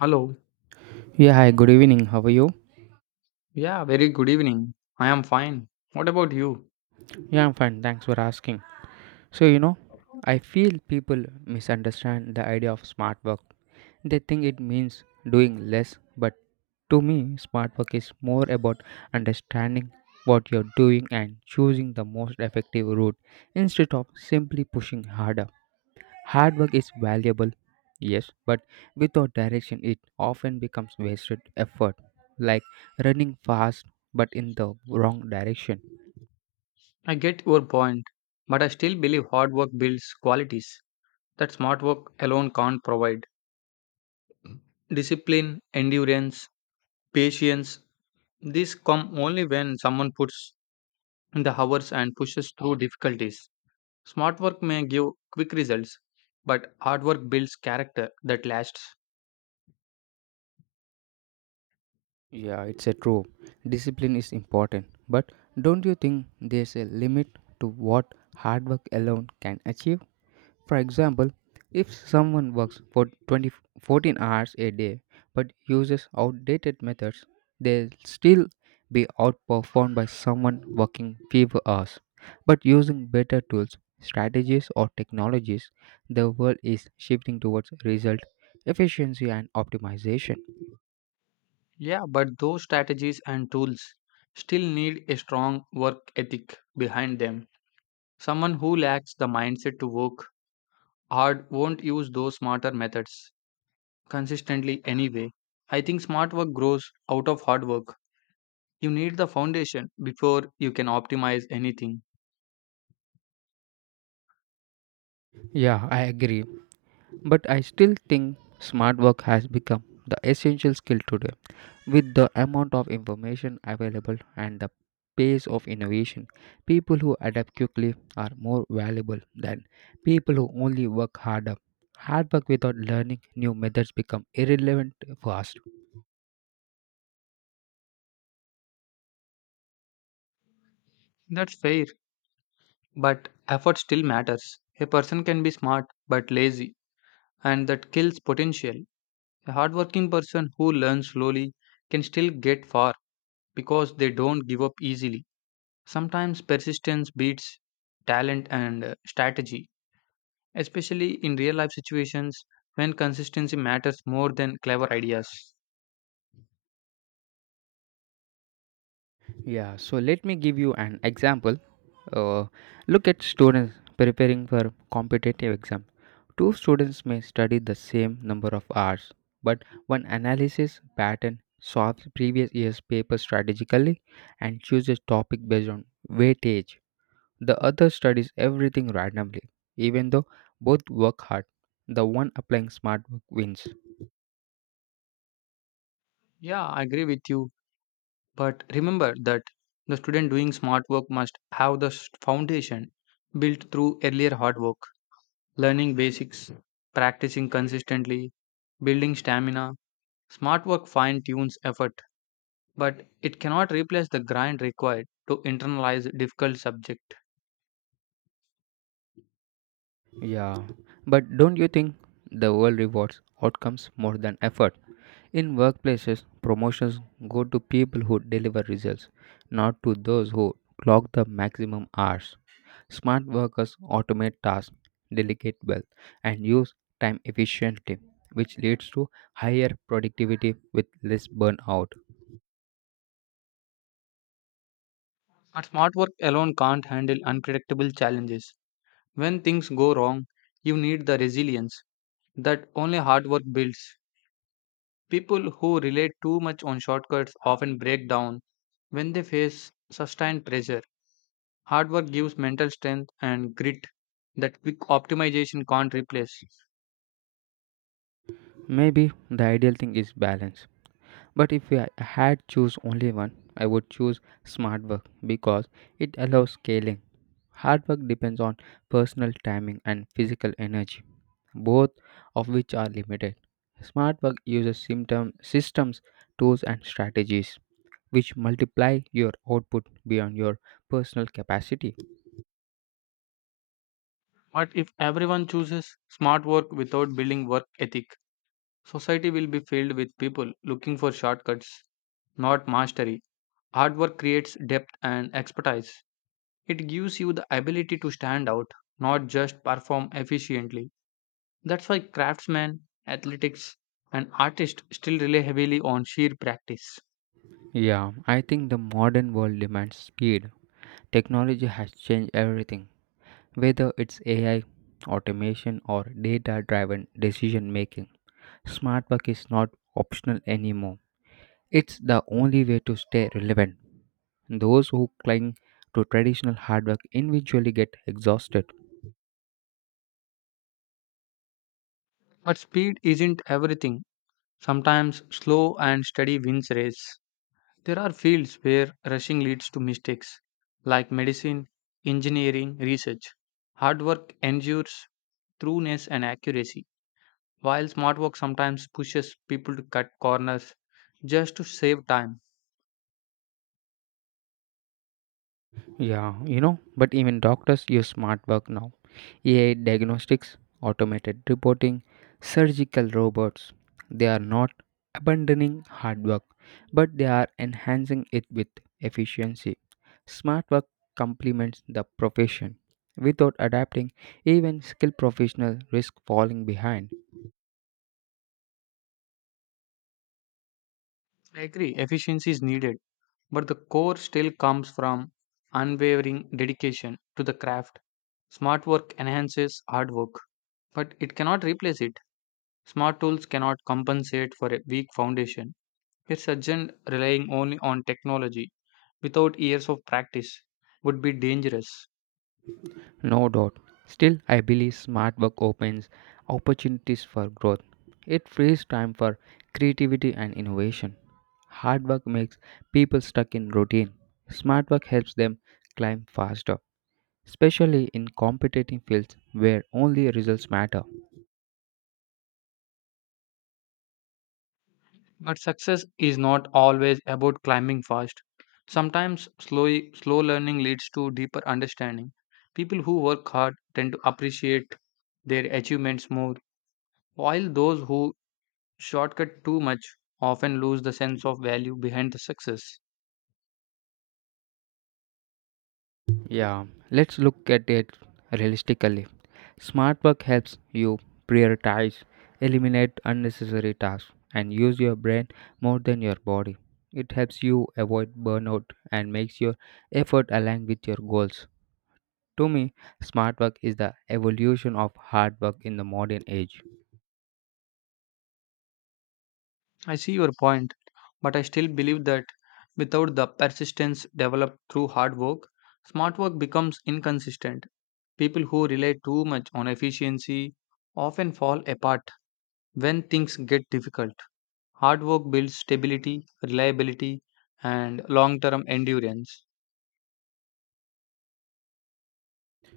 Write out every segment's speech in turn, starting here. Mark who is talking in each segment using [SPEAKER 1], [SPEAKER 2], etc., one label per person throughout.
[SPEAKER 1] Hello.
[SPEAKER 2] Yeah, hi, good evening. How are you?
[SPEAKER 1] Yeah, very good evening. I am fine. What about you?
[SPEAKER 2] Yeah, I'm fine. Thanks for asking. So, I feel people misunderstand the idea of smart work. They think it means doing less, but to me, smart work is more about understanding what you're doing and choosing the most effective route instead of simply pushing harder. Hard work is valuable, yes, but without direction, it often becomes wasted effort, like running fast but in the wrong direction.
[SPEAKER 1] I get your point, but I still believe hard work builds qualities that smart work alone can't provide. Discipline, endurance, patience, these come only when someone puts in the hours and pushes through difficulties. Smart work may give quick results, but hard work builds character that lasts.
[SPEAKER 2] Yeah, it's a true. Discipline is important, but don't you think there's a limit to what hard work alone can achieve? For example, if someone works for 20, 14 hours a day but uses outdated methods, they'll still be outperformed by someone working fewer hours but using better tools, strategies, or technologies. The world is shifting towards result, efficiency, and optimization.
[SPEAKER 1] Yeah, but those strategies and tools still need a strong work ethic behind them. Someone who lacks the mindset to work hard won't use those smarter methods consistently anyway. I think smart work grows out of hard work. You need the foundation before you can optimize anything.
[SPEAKER 2] Yeah, I agree. But I still think smart work has become the essential skill today. With the amount of information available and the pace of innovation, people who adapt quickly are more valuable than people who only work harder. Hard work without learning new methods become irrelevant fast.
[SPEAKER 1] That's fair, but effort still matters. A person can be smart but lazy, and that kills potential. A hardworking person who learns slowly can still get far because they don't give up easily. Sometimes persistence beats talent and strategy, especially in real life situations when consistency matters more than clever ideas.
[SPEAKER 2] Yeah, so let me give you an example. Uh, Look at students preparing for competitive exam. Two students may study the same number of hours, but one analysis pattern solves previous year's paper strategically and chooses topic based on weightage. The other studies everything randomly, even though both work hard. The one applying smart work wins.
[SPEAKER 1] Yeah, I agree with you, but remember that the student doing smart work must have the foundation built through earlier hard work, learning basics, practicing consistently, building stamina. Smart work fine tunes effort, but it cannot replace the grind required to internalize difficult subject.
[SPEAKER 2] Yeah, but don't you think the world rewards outcomes more than effort? In workplaces, promotions go to people who deliver results, not to those who clock the maximum hours. Smart workers automate tasks, delegate well, and use time efficiently, which leads to higher productivity with less burnout.
[SPEAKER 1] But smart work alone can't handle unpredictable challenges. When things go wrong, you need the resilience that only hard work builds. People who rely too much on shortcuts often break down when they face sustained pressure. Hard work gives mental strength and grit that quick optimization can't replace.
[SPEAKER 2] Maybe the ideal thing is balance. But if I had choose only one, I would choose smart work because it allows scaling. Hard work depends on personal timing and physical energy, both of which are limited. Smart work uses symptom, systems, tools, and strategies which multiply your output beyond your personal capacity.
[SPEAKER 1] But if everyone chooses smart work without building work ethic, society will be filled with people looking for shortcuts, not mastery. Hard work creates depth and expertise. It gives you the ability to stand out, not just perform efficiently. That's why craftsmen, athletics, and artists still rely heavily on sheer practice.
[SPEAKER 2] Yeah, I think the modern world demands speed. Technology has changed everything, whether it's AI, automation, or data driven decision making. Smart work is not optional anymore, it's the only way to stay relevant. Those who cling to traditional hard work individually get exhausted.
[SPEAKER 1] But speed isn't everything. Sometimes slow and steady wins race. There are fields where rushing leads to mistakes, like medicine, engineering, research. Hard work endures trueness and accuracy, while smart work sometimes pushes people to cut corners just to save time.
[SPEAKER 2] Yeah, but even doctors use smart work now. AI diagnostics, automated reporting, surgical robots. They are not abandoning hard work, but they are enhancing it with efficiency. Smart work complements the profession. Without adapting, even skilled professionals risk falling behind.
[SPEAKER 1] I agree, efficiency is needed, but the core still comes from unwavering dedication to the craft. Smart work enhances hard work, but it cannot replace it. Smart tools cannot compensate for a weak foundation. A surgeon relying only on technology without years of practice would be dangerous.
[SPEAKER 2] No doubt. Still, I believe smart work opens opportunities for growth. It frees time for creativity and innovation. Hard work makes people stuck in routine. Smart work helps them climb faster, especially in competitive fields where only results matter.
[SPEAKER 1] But success is not always about climbing fast. Sometimes slow learning leads to deeper understanding. People who work hard tend to appreciate their achievements more, while those who shortcut too much often lose the sense of value behind the success.
[SPEAKER 2] Yeah, let's look at it realistically. Smart work helps you prioritize, eliminate unnecessary tasks, and use your brain more than your body. It helps you avoid burnout and makes your effort align with your goals. To me, smart work is the evolution of hard work in the modern age.
[SPEAKER 1] I see your point, but I still believe that without the persistence developed through hard work, smart work becomes inconsistent. People who rely too much on efficiency often fall apart when things get difficult. Hard work builds stability, reliability, and long term endurance.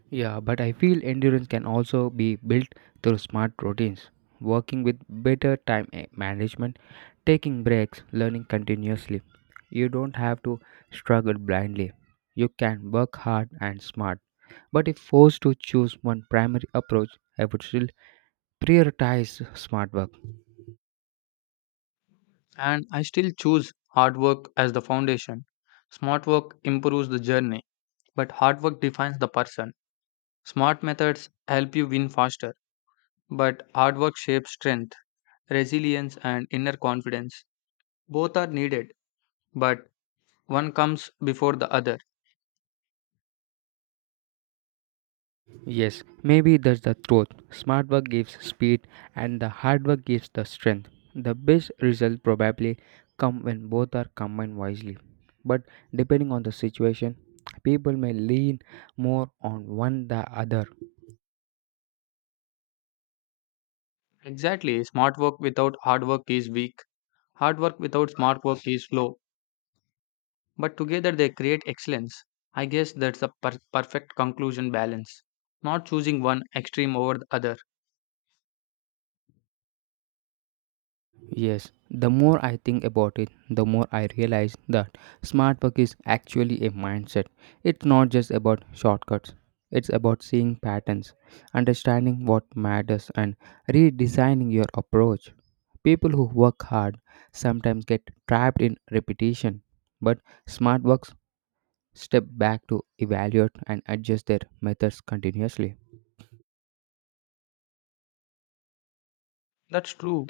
[SPEAKER 2] Yeah, but I feel endurance can also be built through smart routines, working with better time management, taking breaks, learning continuously. You don't have to struggle blindly. You can work hard and smart. But if forced to choose one primary approach, I would still prioritize smart work.
[SPEAKER 1] And I still choose hard work as the foundation. Smart work improves the journey, but hard work defines the person. Smart methods help you win faster, but hard work shapes strength, resilience, and inner confidence. Both are needed, but one comes before the other.
[SPEAKER 2] Yes, maybe that's the truth. Smart work gives speed and the hard work gives the strength. The best results probably come when both are combined wisely. But depending on the situation, people may lean more on one the other.
[SPEAKER 1] Exactly, smart work without hard work is weak. Hard work without smart work is slow, but together they create excellence. I guess that's the perfect conclusion balance, not choosing one extreme over the other.
[SPEAKER 2] Yes, the more I think about it, the more I realize that smart work is actually a mindset. It's not just about shortcuts, it's about seeing patterns, understanding what matters, and redesigning your approach. People who work hard sometimes get trapped in repetition, but smart works step back to evaluate and adjust their methods continuously.
[SPEAKER 1] That's true,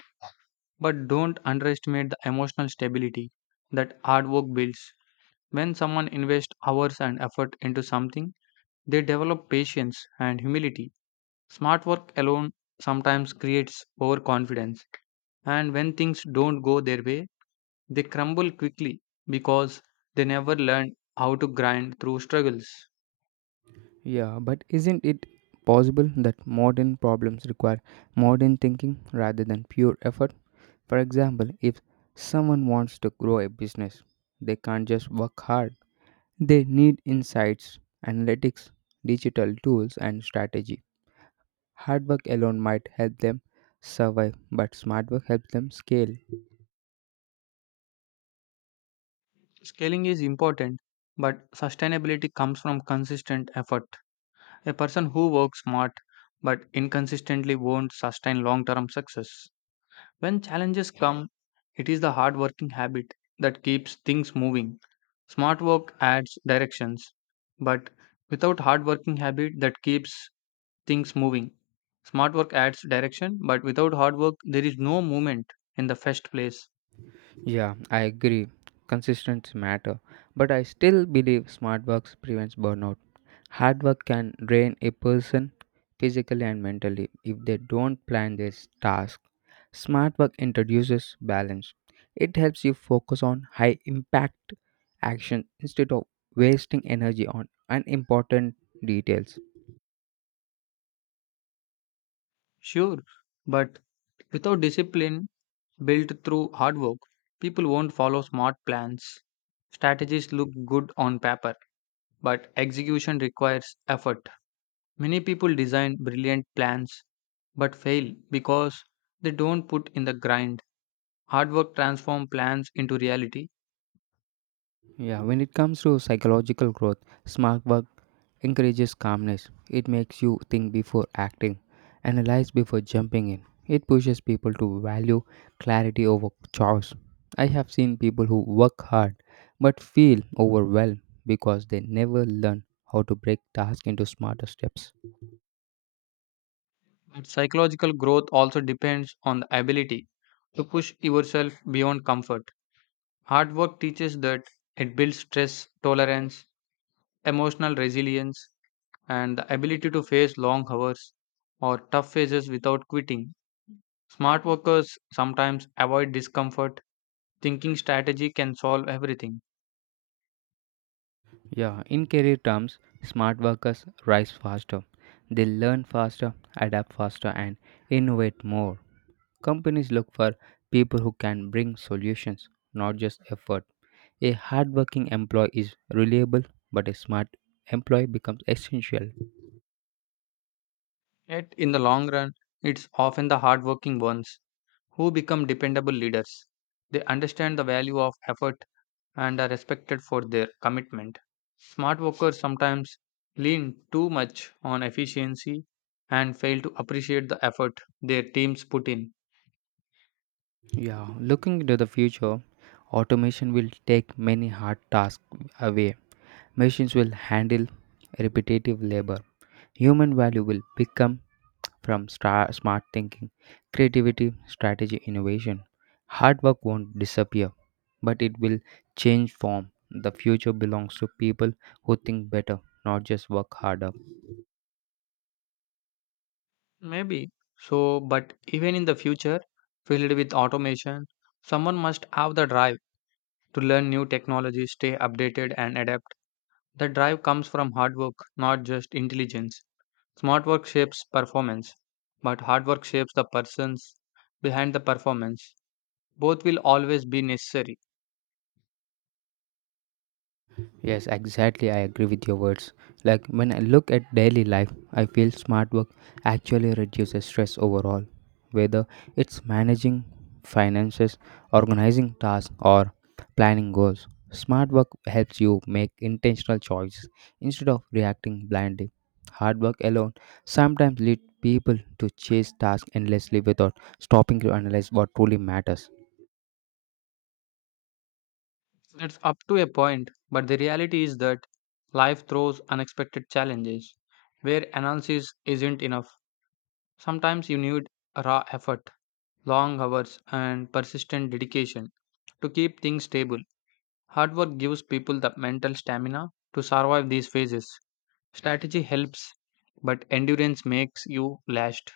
[SPEAKER 1] but don't underestimate the emotional stability that hard work builds. When someone invests hours and effort into something, they develop patience and humility. Smart work alone sometimes creates overconfidence, and when things don't go their way, they crumble quickly because they never learned how to grind through struggles.
[SPEAKER 2] Yeah, but isn't it possible that modern problems require modern thinking rather than pure effort? For example, if someone wants to grow a business, they can't just work hard. They need insights, analytics, digital tools, and strategy. Hard work alone might help them survive, but smart work helps them scale.
[SPEAKER 1] Scaling is important, but sustainability comes from consistent effort. A person who works smart but inconsistently won't sustain long term success. When challenges come, it is the hard working habit that keeps things moving. Smart work adds directions, but without hard working habit that keeps things moving. Smart work adds direction, but without hard work, there is no movement in the first place.
[SPEAKER 2] Yeah, I agree. Consistency matter, but I still believe smart work prevents burnout. Hard work can drain a person physically and mentally if they don't plan their task. Smart work introduces balance. It helps you focus on high impact action instead of wasting energy on unimportant details.
[SPEAKER 1] Sure, but without discipline built through hard work, people won't follow smart plans. Strategies look good on paper, but execution requires effort. Many people design brilliant plans but fail because they don't put in the grind. Hard work transforms plans into reality,
[SPEAKER 2] Yeah, when it comes to psychological growth, smart work encourages calmness. It makes you think before acting, analyze before jumping in. It pushes people to value clarity over chores. I have seen people who work hard but feel overwhelmed because they never learn how to break tasks into smarter steps.
[SPEAKER 1] but psychological growth also depends on the ability to push yourself beyond comfort. Hard work teaches that. It builds stress tolerance, emotional resilience, and the ability to face long hours or tough phases without quitting. Smart workers sometimes avoid discomfort, thinking strategy can solve everything.
[SPEAKER 2] Yeah, in career terms, smart workers rise faster. They learn faster, adapt faster, and innovate more. Companies look for people who can bring solutions, not just effort. A hardworking employee is reliable, but a smart employee becomes essential.
[SPEAKER 1] Yet, in the long run, it's often the hardworking ones who become dependable leaders. They understand the value of effort and are respected for their commitment. Smart workers sometimes lean too much on efficiency and fail to appreciate the effort their teams put in.
[SPEAKER 2] Yeah, looking into the future, automation will take many hard tasks away. Machines will handle repetitive labor. Human value will become from smart thinking, creativity, strategy, innovation. Hard work won't disappear, but it will change form. The future belongs to people who think better, not just work harder.
[SPEAKER 1] Maybe. So, but even in the future, filled with automation, someone must have the drive to learn new technologies, stay updated, and adapt. The drive comes from hard work, not just intelligence. Smart work shapes performance, but hard work shapes the persons behind the performance. Both will always be necessary.
[SPEAKER 2] Yes, exactly. I agree with your words. Like when I look at daily life, I feel smart work actually reduces stress overall. Whether it's managing finances, organizing tasks, or planning goals, smart work helps you make intentional choices instead of reacting blindly. Hard work alone sometimes leads people to chase tasks endlessly without stopping to analyze what truly matters.
[SPEAKER 1] It's up to a point, but the reality is that life throws unexpected challenges where analysis isn't enough. Sometimes you need raw effort, long hours, and persistent dedication to keep things stable. Hard work gives people the mental stamina to survive these phases. Strategy helps, but endurance makes you last.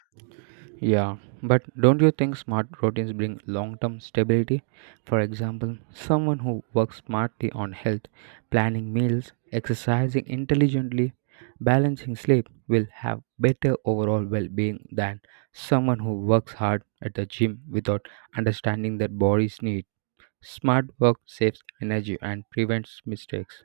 [SPEAKER 2] Yeah, but don't you think smart routines bring long term stability? For example, someone who works smartly on health, planning meals, exercising intelligently, balancing sleep will have better overall well being than someone who works hard at the gym without understanding their body's need. Smart work saves energy and prevents mistakes.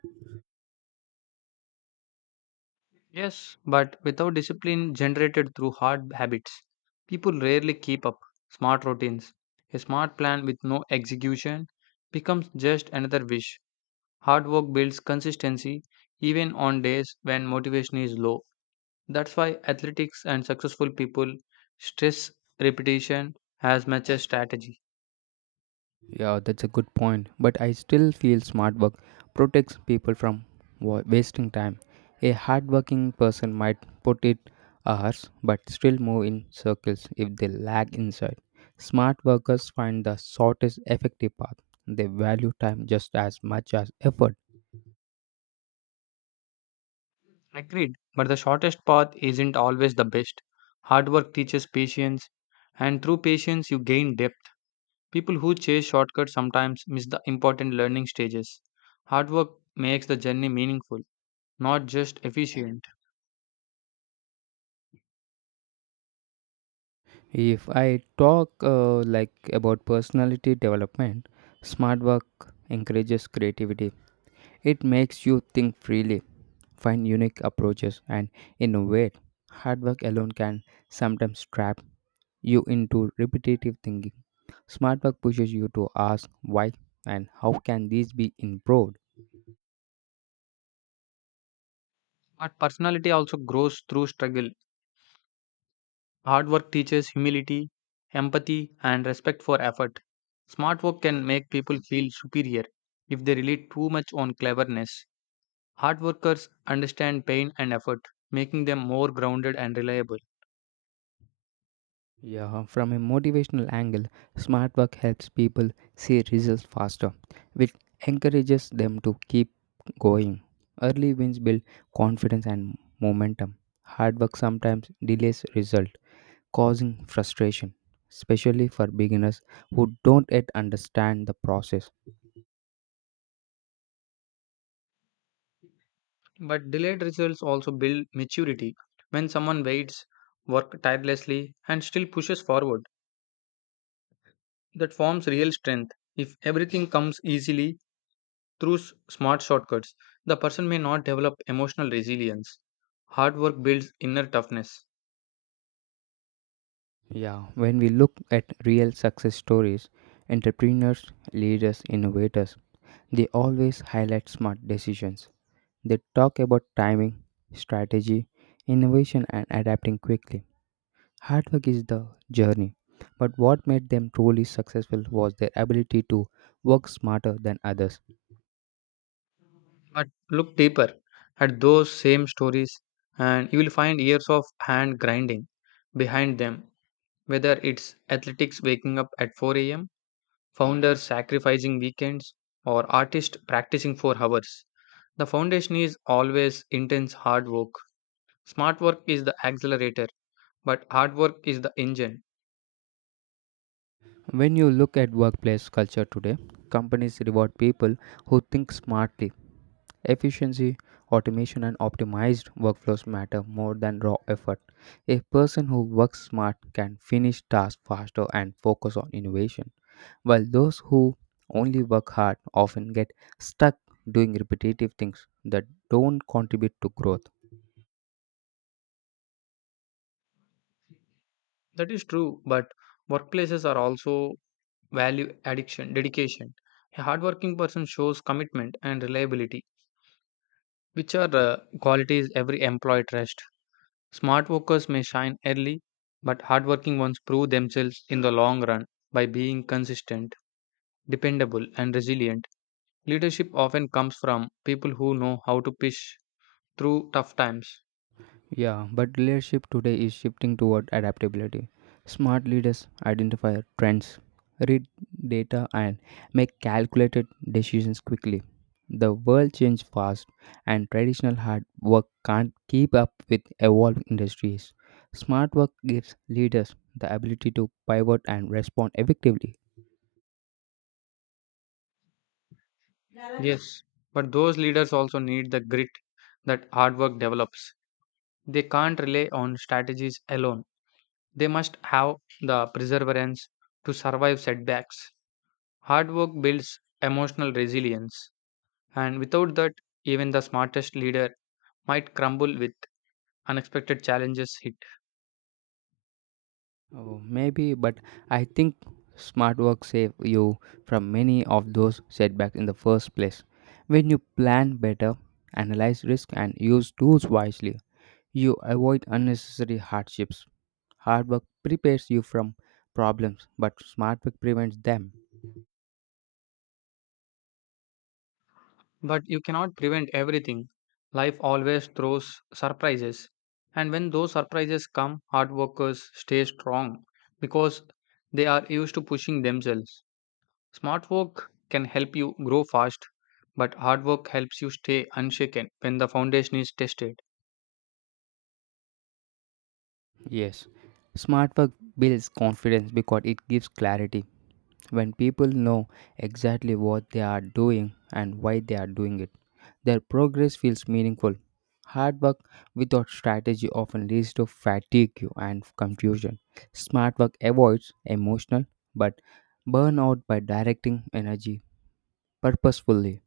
[SPEAKER 1] Yes, but without discipline generated through hard habits, people rarely keep up smart routines. A smart plan with no execution becomes just another wish. Hard work builds consistency even on days when motivation is low. That's why athletics and successful people stress repetition as much as strategy.
[SPEAKER 2] Yeah, that's a good point. But I still feel smart work protects people from wasting time. A hardworking person might put in hours but still move in circles if they lack insight. Smart workers find the shortest effective path. They value time just as much as effort.
[SPEAKER 1] Agreed. But the shortest path isn't always the best. Hard work teaches patience, and through patience, you gain depth. People who chase shortcuts sometimes miss the important learning stages. Hard work makes the journey meaningful, not just efficient.
[SPEAKER 2] If I talk like about personality development, smart work encourages creativity. It makes you think freely, find unique approaches, and innovate. Hard work alone can sometimes trap you into repetitive thinking. Smart work pushes you to ask why and how can these be improved.
[SPEAKER 1] But personality also grows through struggle. Hard work teaches humility, empathy, and respect for effort. Smart work can make people feel superior if they rely too much on cleverness. Hard workers understand pain and effort, making them more grounded and reliable.
[SPEAKER 2] Yeah, from a motivational angle, smart work helps people see results faster, which encourages them to keep going. Early wins build confidence and momentum. Hard work sometimes delays results causing frustration, especially for beginners who don't yet understand the process.
[SPEAKER 1] But delayed results also build maturity. When someone waits, works tirelessly, and still pushes forward, that forms real strength. If everything comes easily, through smart shortcuts, the person may not develop emotional resilience. Hard work builds inner toughness.
[SPEAKER 2] Yeah, when we look at real success stories, entrepreneurs, leaders, innovators, they always highlight smart decisions. They talk about timing, strategy, innovation, and adapting quickly. Hard work is the journey, but what made them truly successful was their ability to work smarter than others.
[SPEAKER 1] But look deeper at those same stories, and you will find years of hand grinding behind them, whether it's athletics waking up at 4 a.m., founders sacrificing weekends, or artists practicing for hours. The foundation is always intense hard work. Smart work is the accelerator, but hard work is the engine.
[SPEAKER 2] When you look at workplace culture today, companies reward people who think smartly. Efficiency, automation, and optimized workflows matter more than raw effort. A person who works smart can finish tasks faster and focus on innovation, while those who only work hard often get stuck doing repetitive things that don't contribute to growth.
[SPEAKER 1] That is true, but workplaces are also value addiction, dedication. A hardworking person shows commitment and reliability, which are qualities every employee trusts. Smart workers may shine early, but hardworking ones prove themselves in the long run by being consistent, dependable, and resilient. Leadership often comes from people who know how to push through tough times.
[SPEAKER 2] Yeah, but leadership today is shifting toward adaptability. Smart leaders identify trends, read data, and make calculated decisions quickly. The world changes fast, and traditional hard work can't keep up with evolving industries. Smart work gives leaders the ability to pivot and respond effectively.
[SPEAKER 1] Yes, but those leaders also need the grit that hard work develops. They can't rely on strategies alone. They must have the perseverance to survive setbacks. Hard work builds emotional resilience, and without that, even the smartest leader might crumble with unexpected challenges hit.
[SPEAKER 2] Oh, maybe, but I think smart work save you from many of those setbacks in the first place. When you plan better, analyze risk, and use tools wisely, you avoid unnecessary hardships. Hard work prepares you from problems, but smart work prevents them.
[SPEAKER 1] But you cannot prevent everything. Life always throws surprises, and when those surprises come, hard workers stay strong because they are used to pushing themselves. Smart work can help you grow fast, but hard work helps you stay unshaken when the foundation is tested.
[SPEAKER 2] Yes, smart work builds confidence because it gives clarity. When people know exactly what they are doing and why they are doing it, their progress feels meaningful. Hard work without strategy often leads to fatigue and confusion. Smart work avoids emotional but burnout by directing energy purposefully.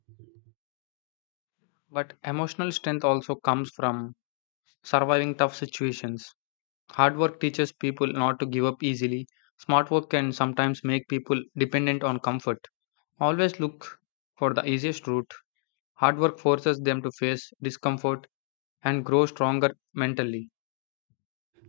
[SPEAKER 1] But emotional strength also comes from surviving tough situations. Hard work teaches people not to give up easily. Smart work can sometimes make people dependent on comfort. Always look for the easiest route. Hard work forces them to face discomfort and grow stronger mentally.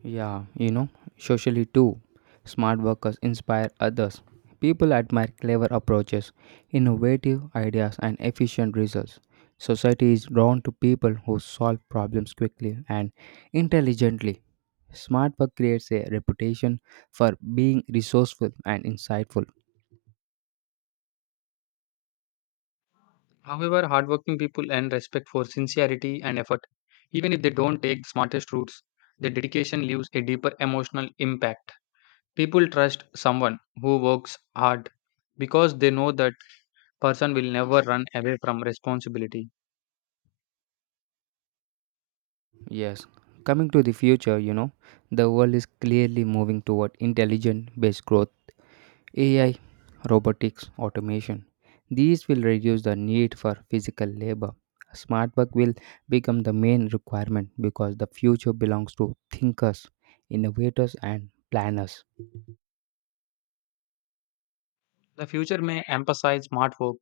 [SPEAKER 2] Yeah, socially too. Smart workers inspire others. People admire clever approaches, innovative ideas, and efficient results. Society is drawn to people who solve problems quickly and intelligently. Smart work creates a reputation for being resourceful and insightful.
[SPEAKER 1] However, hardworking people earn respect for sincerity and effort, even if they don't take the smartest routes, their dedication leaves a deeper emotional impact. People trust someone who works hard because they know that person will never run away from responsibility.
[SPEAKER 2] Yes. Coming to the future, the world is clearly moving toward intelligent based growth, AI, robotics, automation. These will reduce the need for physical labor. Smart work will become the main requirement because the future belongs to thinkers, innovators, and planners.
[SPEAKER 1] The future may emphasize smart work,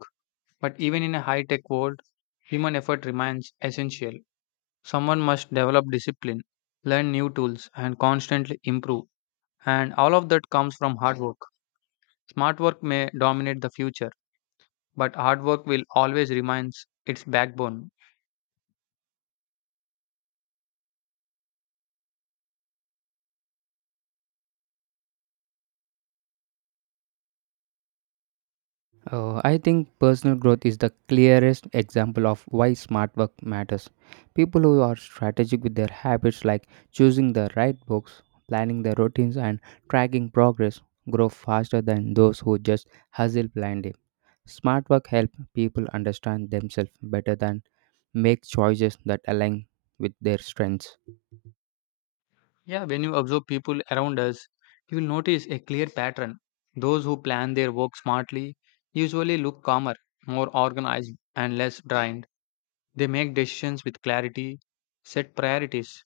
[SPEAKER 1] but even in a high-tech world, human effort remains essential. Someone must develop discipline, learn new tools, and constantly improve. And all of that comes from hard work. Smart work may dominate the future but hard work will always remains its backbone.
[SPEAKER 2] I think personal growth is the clearest example of why smart work matters. People who are strategic with their habits, like choosing the right books, planning their routines, and tracking progress, grow faster than those who just hustle blindly. Smart work helps people understand themselves better than make choices that align with their strengths.
[SPEAKER 1] Yeah, when you observe people around us, you will notice a clear pattern. Those who plan their work smartly usually look calmer, more organized, and less drained. They make decisions with clarity, set priorities,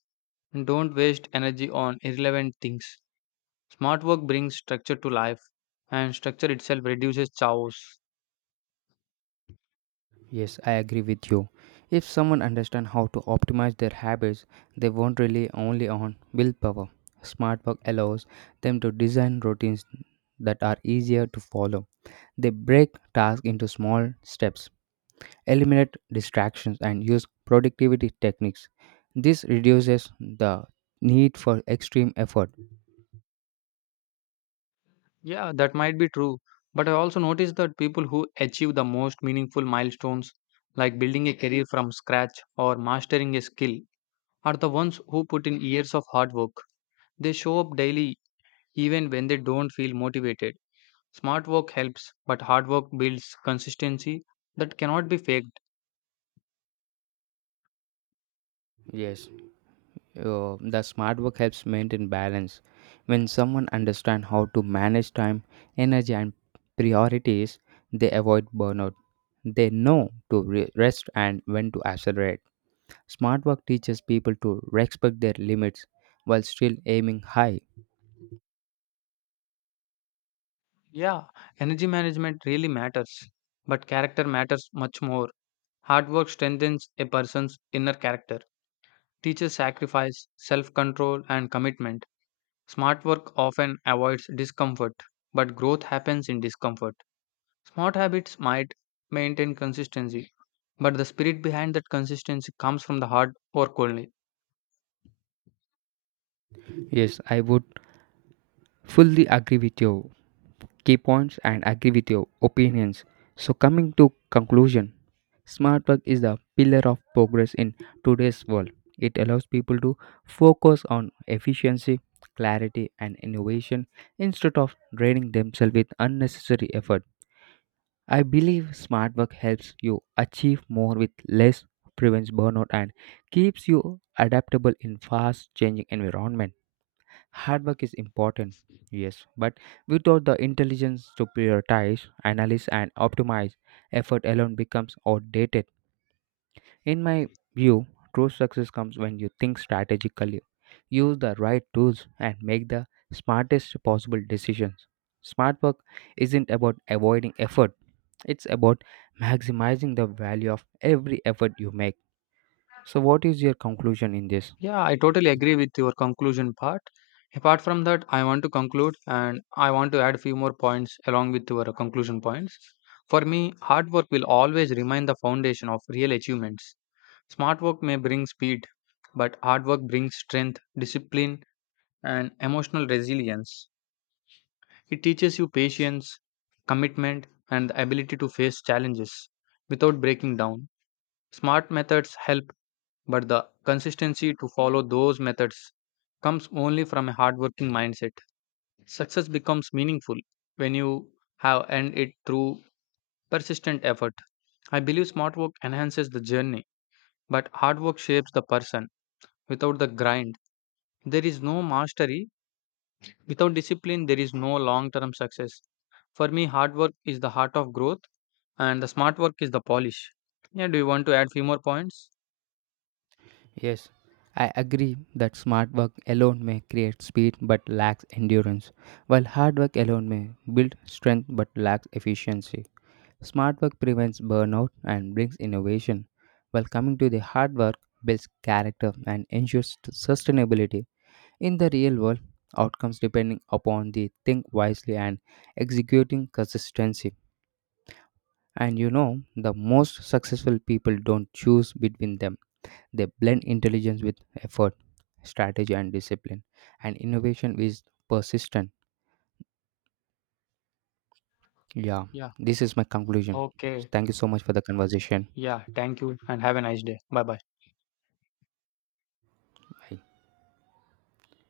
[SPEAKER 1] and don't waste energy on irrelevant things. Smart work brings structure to life, and structure itself reduces chaos.
[SPEAKER 2] Yes, I agree with you. If someone understands how to optimize their habits, they won't rely only on willpower. Smart work allows them to design routines that are easier to follow. They break tasks into small steps, eliminate distractions, and use productivity techniques. This reduces the need for extreme effort.
[SPEAKER 1] Yeah, that might be true. But I also noticed that people who achieve the most meaningful milestones, like building a career from scratch or mastering a skill, are the ones who put in years of hard work. They show up daily even when they don't feel motivated. Smart work helps, but hard work builds consistency that cannot be faked.
[SPEAKER 2] Yes. The smart work helps maintain balance. When someone understands how to manage time, energy, and priorities, they avoid burnout. They know to rest and when to accelerate. Smart work teaches people to respect their limits while still aiming high.
[SPEAKER 1] Yeah, energy management really matters, but character matters much more. Hard work strengthens a person's inner character, teaches sacrifice, self control, and commitment. Smart work often avoids discomfort, but growth happens in discomfort. Smart habits might maintain consistency, but the spirit behind that consistency comes from the hard work only.
[SPEAKER 2] Yes, I would fully agree with you. Key points and agree with your opinions. So, coming to conclusion, smart work is the pillar of progress in today's world. It allows people to focus on efficiency, clarity, and innovation instead of draining themselves with unnecessary effort. I believe smart work helps you achieve more with less, prevents burnout, and keeps you adaptable in fast changing environment. Hard work is important, yes, but without the intelligence to prioritize, analyze, and optimize, effort alone becomes outdated. In my view, true success comes when you think strategically, use the right tools, and make the smartest possible decisions. Smart work isn't about avoiding effort, it's about maximizing the value of every effort you make. So, what is your conclusion in this?
[SPEAKER 1] Yeah, I totally agree with your conclusion part. Apart from that, I want to conclude and I want to add few more points along with your conclusion points. For me, hard work will always remain the foundation of real achievements. Smart work may bring speed, but hard work brings strength, discipline, and emotional resilience. It teaches you patience, commitment, and the ability to face challenges without breaking down. Smart methods help, but the consistency to follow those methods comes only from a hardworking mindset. Success becomes meaningful when you have earned it through persistent effort. I believe smart work enhances the journey, but hard work shapes the person. Without the grind, there is no mastery. Without discipline, there is no long term success. For me, hard work is the heart of growth and the smart work is the polish. Yeah, do you want to add few more points?
[SPEAKER 2] Yes, I agree that smart work alone may create speed but lacks endurance, while hard work alone may build strength but lacks efficiency. Smart work prevents burnout and brings innovation, while coming to the hard work builds character and ensures sustainability. In the real world, outcomes depending upon the think wisely and executing consistency. And the most successful people don't choose between them, they blend intelligence with effort, strategy, and discipline, and innovation is persistent. Yeah,
[SPEAKER 1] Yeah.
[SPEAKER 2] this is my conclusion.
[SPEAKER 1] Okay.
[SPEAKER 2] Thank you so much for the conversation.
[SPEAKER 1] Yeah, thank you and have a nice day. Bye bye.
[SPEAKER 2] Bye.